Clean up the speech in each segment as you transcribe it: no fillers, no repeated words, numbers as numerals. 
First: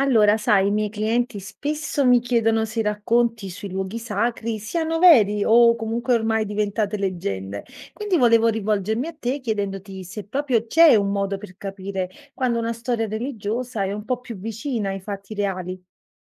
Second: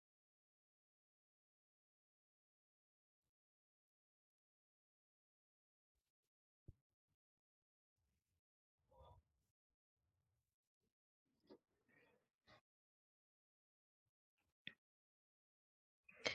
Allora, sai, i miei clienti spesso mi chiedono se i racconti sui luoghi sacri siano veri o comunque ormai diventate leggende. Quindi volevo rivolgermi a te chiedendoti se proprio c'è un modo per capire quando una storia religiosa è un po' più vicina ai fatti reali.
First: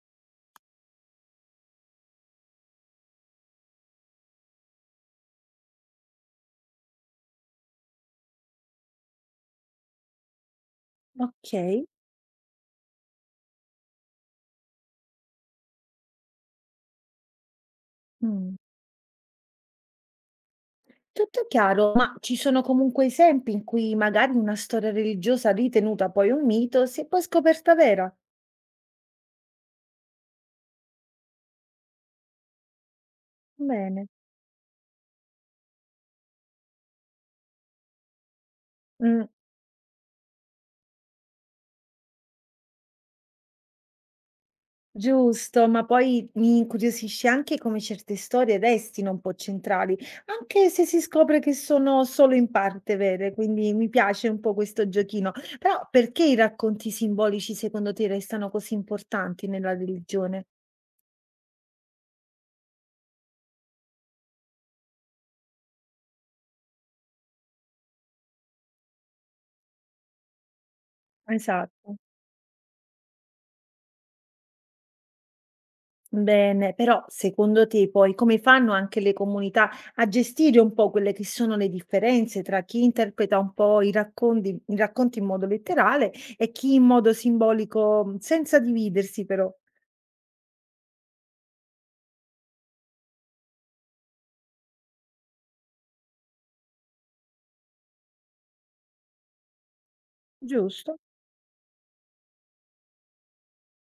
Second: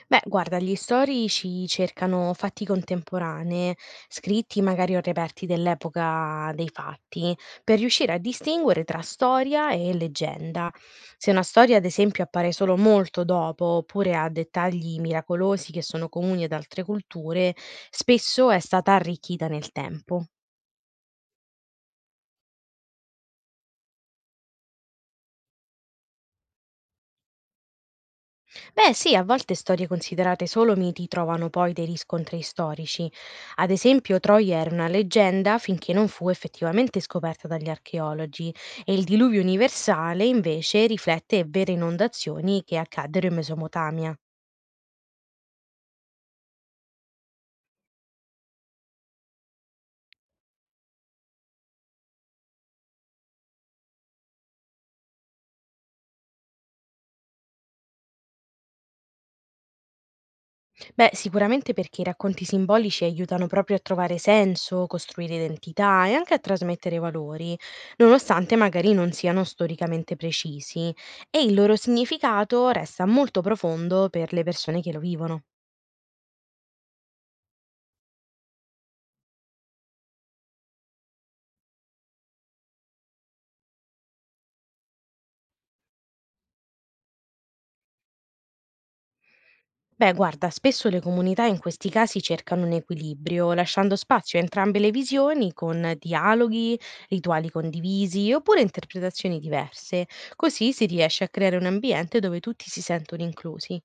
Beh, guarda, gli storici cercano fatti contemporanei, scritti magari o reperti dell'epoca dei fatti, per riuscire a distinguere tra storia e leggenda. Se una Ok. storia, ad esempio, appare solo molto dopo, oppure ha dettagli miracolosi che sono comuni ad altre culture, spesso Mm. è stata arricchita nel tempo. Tutto chiaro, ma ci sono comunque esempi in cui magari una storia religiosa ritenuta poi un mito si è poi scoperta vera. Beh, sì, a volte storie considerate solo miti trovano poi dei riscontri storici. Ad Bene. esempio, Troia era una leggenda finché non fu effettivamente scoperta dagli archeologi e il Mm. diluvio universale invece riflette vere inondazioni che accaddero in Mesopotamia. Giusto, ma poi mi incuriosisce anche come certe storie restino un po' centrali, anche se si scopre che sono solo in parte vere, quindi mi piace un po' questo giochino. Però perché i racconti simbolici secondo te restano così importanti nella religione? Beh, sicuramente perché i racconti simbolici aiutano proprio a trovare senso, costruire identità e anche a trasmettere valori, nonostante magari non siano storicamente precisi, e il loro Esatto. significato resta molto profondo per le persone che lo vivono. Bene, però secondo te poi come fanno anche le comunità a gestire un po' quelle che sono le differenze tra chi interpreta un po' i racconti in modo letterale e chi in modo simbolico, senza dividersi però, Beh, guarda, spesso le comunità in questi casi cercano un equilibrio, lasciando spazio a entrambe le visioni con dialoghi, rituali condivisi oppure interpretazioni diverse. Così si giusto? riesce a creare un ambiente dove tutti si sentono inclusi.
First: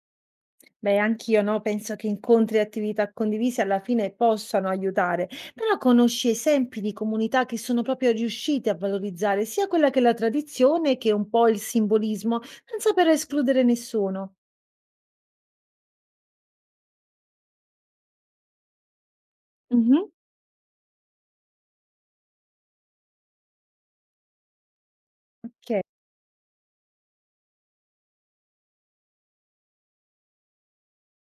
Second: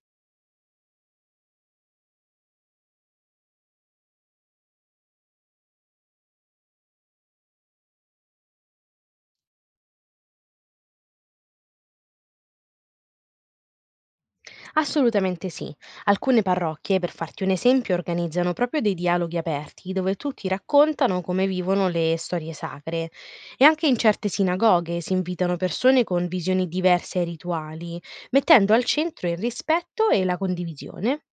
Beh, anch'io no, penso che incontri e attività condivise alla fine possano aiutare, però conosci esempi di comunità che sono proprio riuscite a valorizzare sia quella che è la tradizione che un po' il simbolismo, senza però escludere nessuno. Assolutamente sì. Alcune parrocchie, per farti un esempio, organizzano proprio dei dialoghi aperti Mhm. dove tutti raccontano come vivono le storie sacre e anche in certe sinagoghe si invitano Ok. persone con visioni diverse ai rituali, mettendo al centro il rispetto e la condivisione.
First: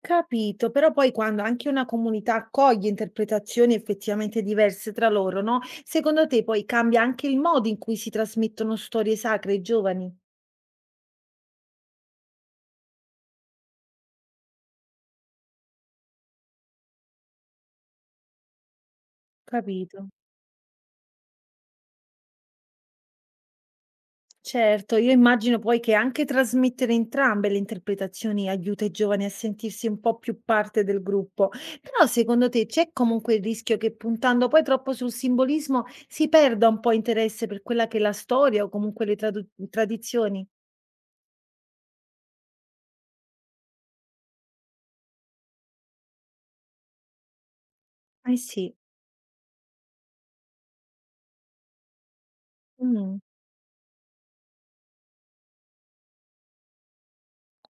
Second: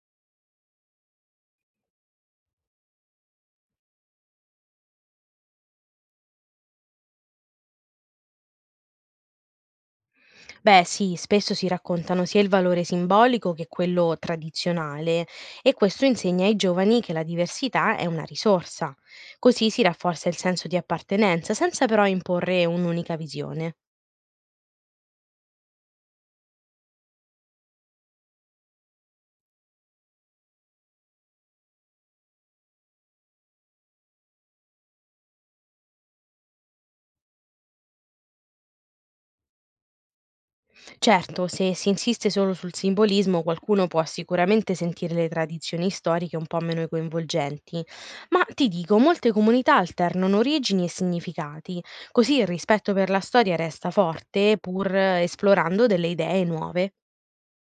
Capito, però poi quando anche una comunità accoglie interpretazioni effettivamente diverse tra loro, no, secondo te poi cambia anche il modo in cui si trasmettono storie sacre ai giovani? Beh sì, spesso si raccontano sia il valore simbolico che quello tradizionale e questo insegna ai giovani che la diversità è una risorsa. Così si Capito. rafforza il senso di appartenenza senza però imporre un'unica visione. Certo, io immagino poi che anche trasmettere entrambe le interpretazioni aiuta i giovani a sentirsi un po' più parte del gruppo. Però secondo te c'è comunque il rischio che puntando poi troppo sul simbolismo si perda un po' interesse per quella che è la storia o comunque le tradizioni? Certo, se si insiste solo sul simbolismo qualcuno può sicuramente sentire le tradizioni storiche un po' meno coinvolgenti, Eh ma sì. ti dico, molte comunità alternano origini e significati, così il rispetto per Mm. la storia resta forte pur esplorando delle idee nuove.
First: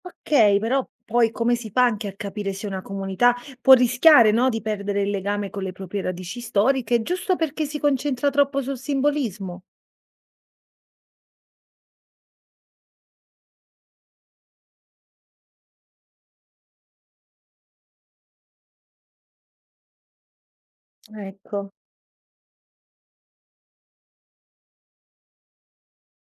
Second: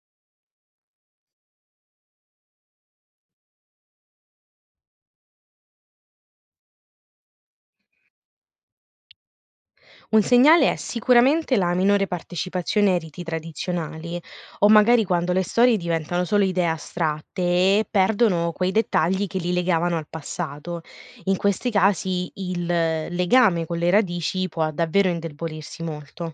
Okay, però poi come si fa anche a capire se una comunità può rischiare, no, di perdere il legame con le proprie radici storiche, giusto perché si concentra troppo sul simbolismo? Un segnale è sicuramente la minore partecipazione ai riti tradizionali, o magari quando le storie diventano solo idee astratte e perdono quei dettagli che li legavano al passato. In Ecco, questi casi il legame con le radici può davvero indebolirsi molto.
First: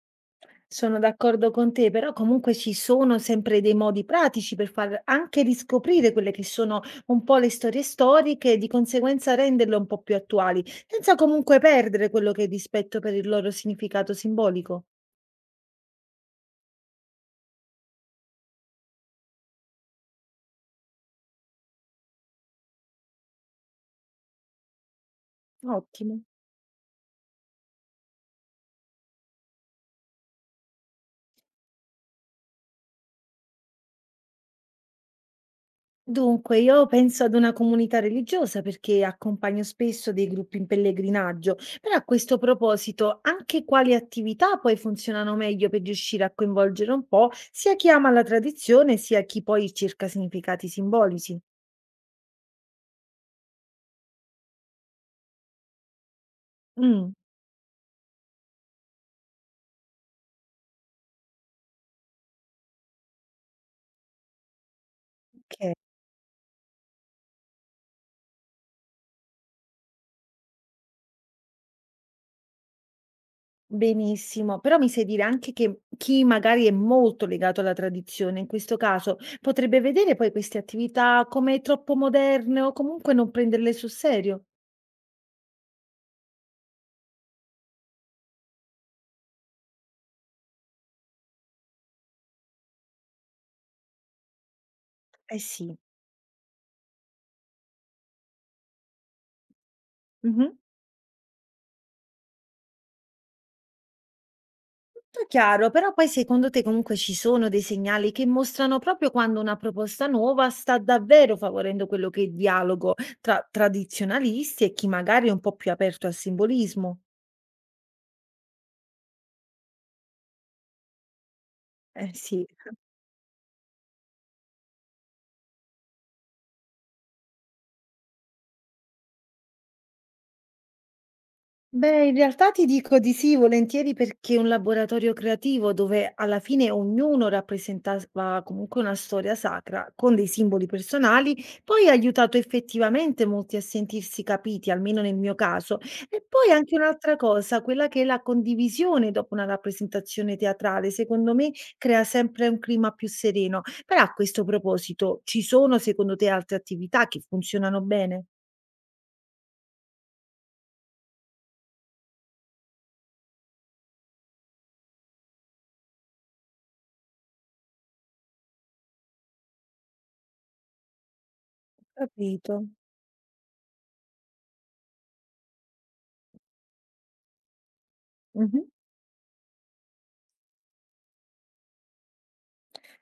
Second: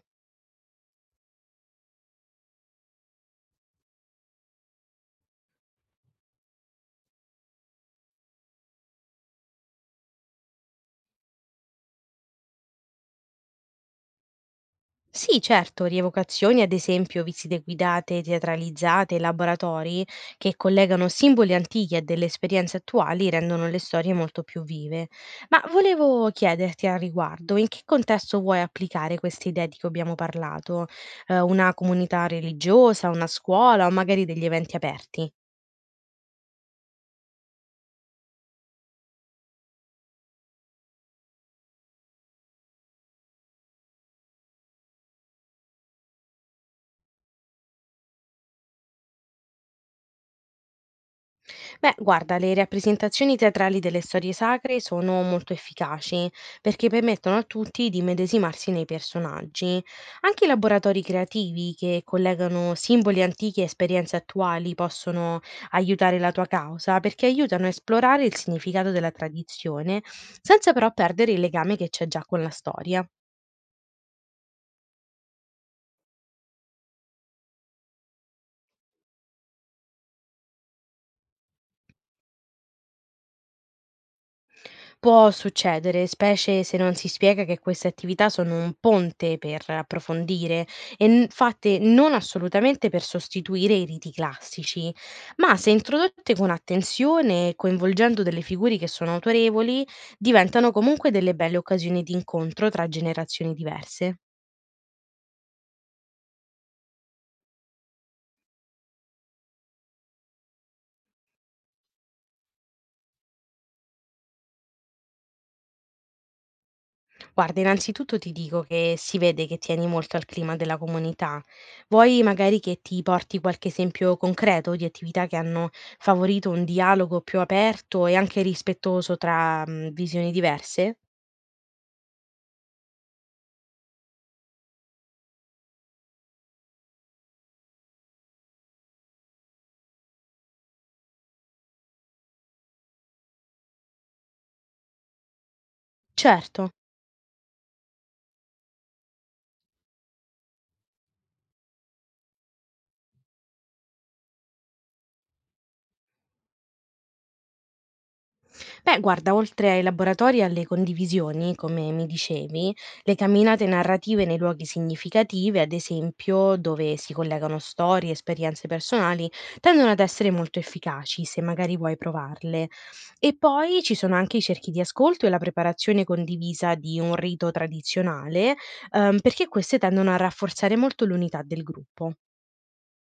sono d'accordo con te, però comunque ci sono sempre dei modi pratici per far anche riscoprire quelle che sono un po' le storie storiche e di conseguenza renderle un po' più attuali, senza comunque perdere quello che è il rispetto per il loro significato simbolico. Sì, certo, rievocazioni, ad esempio visite guidate, teatralizzate, laboratori che collegano simboli antichi a delle esperienze attuali rendono le storie molto più vive. Ma Ottimo. volevo chiederti al riguardo, in che contesto vuoi applicare queste idee di cui abbiamo parlato? Una comunità religiosa, una scuola o magari degli eventi aperti? Dunque, io penso ad una comunità religiosa perché accompagno spesso dei gruppi in pellegrinaggio, però a questo proposito, anche quali attività poi funzionano meglio per riuscire a coinvolgere un po' sia chi ama la tradizione, sia chi poi cerca significati simbolici? Beh, guarda, le rappresentazioni teatrali delle storie sacre sono molto efficaci perché Mm, permettono a tutti di medesimarsi nei personaggi. Anche i laboratori creativi che collegano simboli antichi e esperienze attuali possono ok, aiutare la tua causa perché aiutano a esplorare il significato della tradizione senza però perdere il legame che c'è già con la storia. benissimo, però mi sai dire anche che chi magari è molto legato alla tradizione, in questo caso, potrebbe vedere poi queste attività come troppo moderne o comunque non prenderle sul serio? Può succedere, specie se non si spiega che queste attività sono un ponte per approfondire e fatte non assolutamente per sostituire i riti classici, Eh ma se sì. introdotte con attenzione e coinvolgendo delle figure che sono autorevoli, Mhm. diventano comunque delle belle occasioni di incontro tra generazioni diverse. Tutto chiaro, però poi secondo te comunque ci sono dei segnali che mostrano proprio quando una proposta nuova sta davvero favorendo quello che è il dialogo tra tradizionalisti e chi magari è un po' più aperto al simbolismo? Guarda, innanzitutto ti dico che si vede che tieni molto al clima della comunità. Eh Vuoi sì, magari che ti porti qualche esempio concreto di attività che hanno favorito un dialogo più aperto e anche rispettoso tra visioni diverse? Beh, in realtà ti dico di sì, volentieri perché un laboratorio creativo dove alla fine ognuno rappresentava comunque una storia sacra con dei simboli personali, poi ha aiutato effettivamente molti a sentirsi capiti, almeno nel mio caso. E poi Certo. anche un'altra cosa, quella che è la condivisione dopo una rappresentazione teatrale, secondo me crea sempre un clima più sereno. Però a questo proposito, ci sono secondo te altre attività che funzionano bene? Beh, guarda, oltre ai laboratori e alle condivisioni, come mi dicevi, le camminate narrative nei luoghi significativi, ad esempio dove si collegano storie, esperienze personali, tendono ad essere molto efficaci se magari vuoi Capito. provarle. E poi ci sono anche i cerchi di ascolto e la preparazione condivisa di un rito tradizionale, Mhm. Perché queste tendono a rafforzare molto l'unità del gruppo.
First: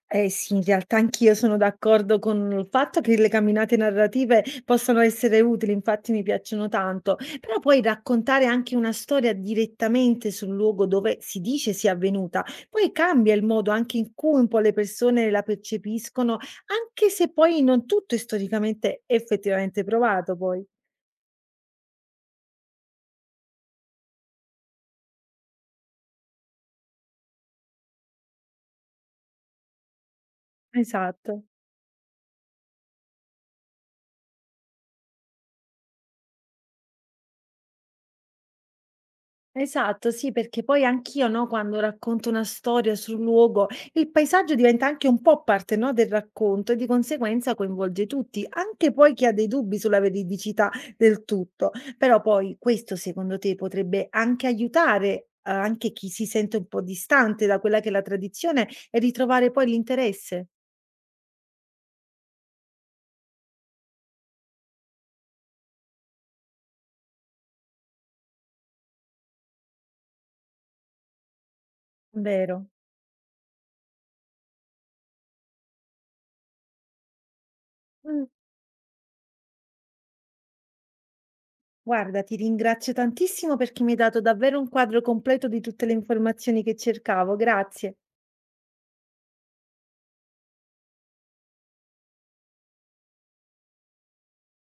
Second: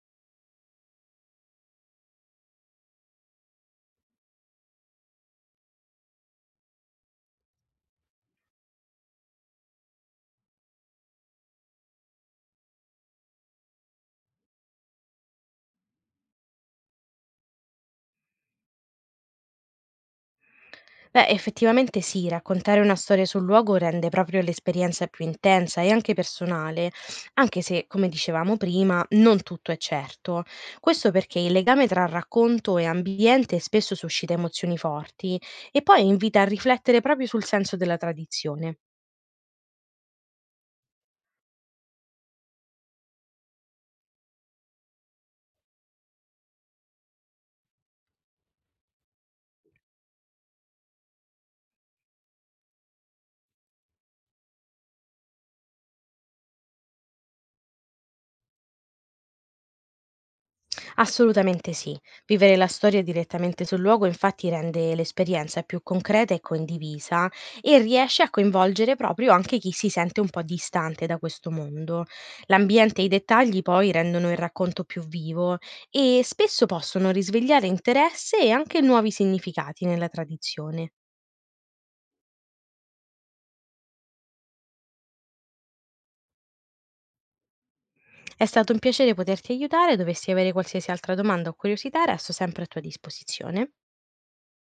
Eh sì, in realtà anch'io sono d'accordo con il fatto che le camminate narrative possano essere utili, infatti mi piacciono tanto, però poi raccontare anche una storia direttamente sul luogo dove si dice sia avvenuta, poi cambia il modo anche in cui un po' le persone la percepiscono, anche se poi non tutto è storicamente effettivamente provato poi. Beh, effettivamente sì, raccontare una storia sul luogo rende proprio l'esperienza più intensa e anche personale, anche se, come dicevamo prima, non tutto è certo. Questo perché Esatto. il legame tra racconto e ambiente spesso suscita emozioni forti e poi invita a riflettere proprio sul senso della tradizione. Esatto, sì, perché poi anch'io, no, quando racconto una storia sul luogo, il paesaggio diventa anche un po' parte, no, del racconto e di conseguenza coinvolge tutti, anche poi chi ha dei dubbi sulla veridicità del tutto. Però poi questo secondo te potrebbe anche aiutare anche chi si sente un po' distante da quella che è la tradizione e ritrovare poi l'interesse, Assolutamente sì. Vivere la storia direttamente sul luogo infatti rende l'esperienza più concreta e condivisa e riesce a coinvolgere proprio anche chi si sente un po' distante da questo mondo. vero? L'ambiente e i dettagli poi rendono il racconto più vivo e spesso possono risvegliare Mm, interesse e anche nuovi significati nella tradizione. Guarda, ti ringrazio tantissimo perché mi hai dato davvero un quadro completo di tutte le informazioni che cercavo, grazie. È stato un piacere poterti aiutare, dovessi avere qualsiasi altra domanda o curiosità, resto sempre a tua disposizione.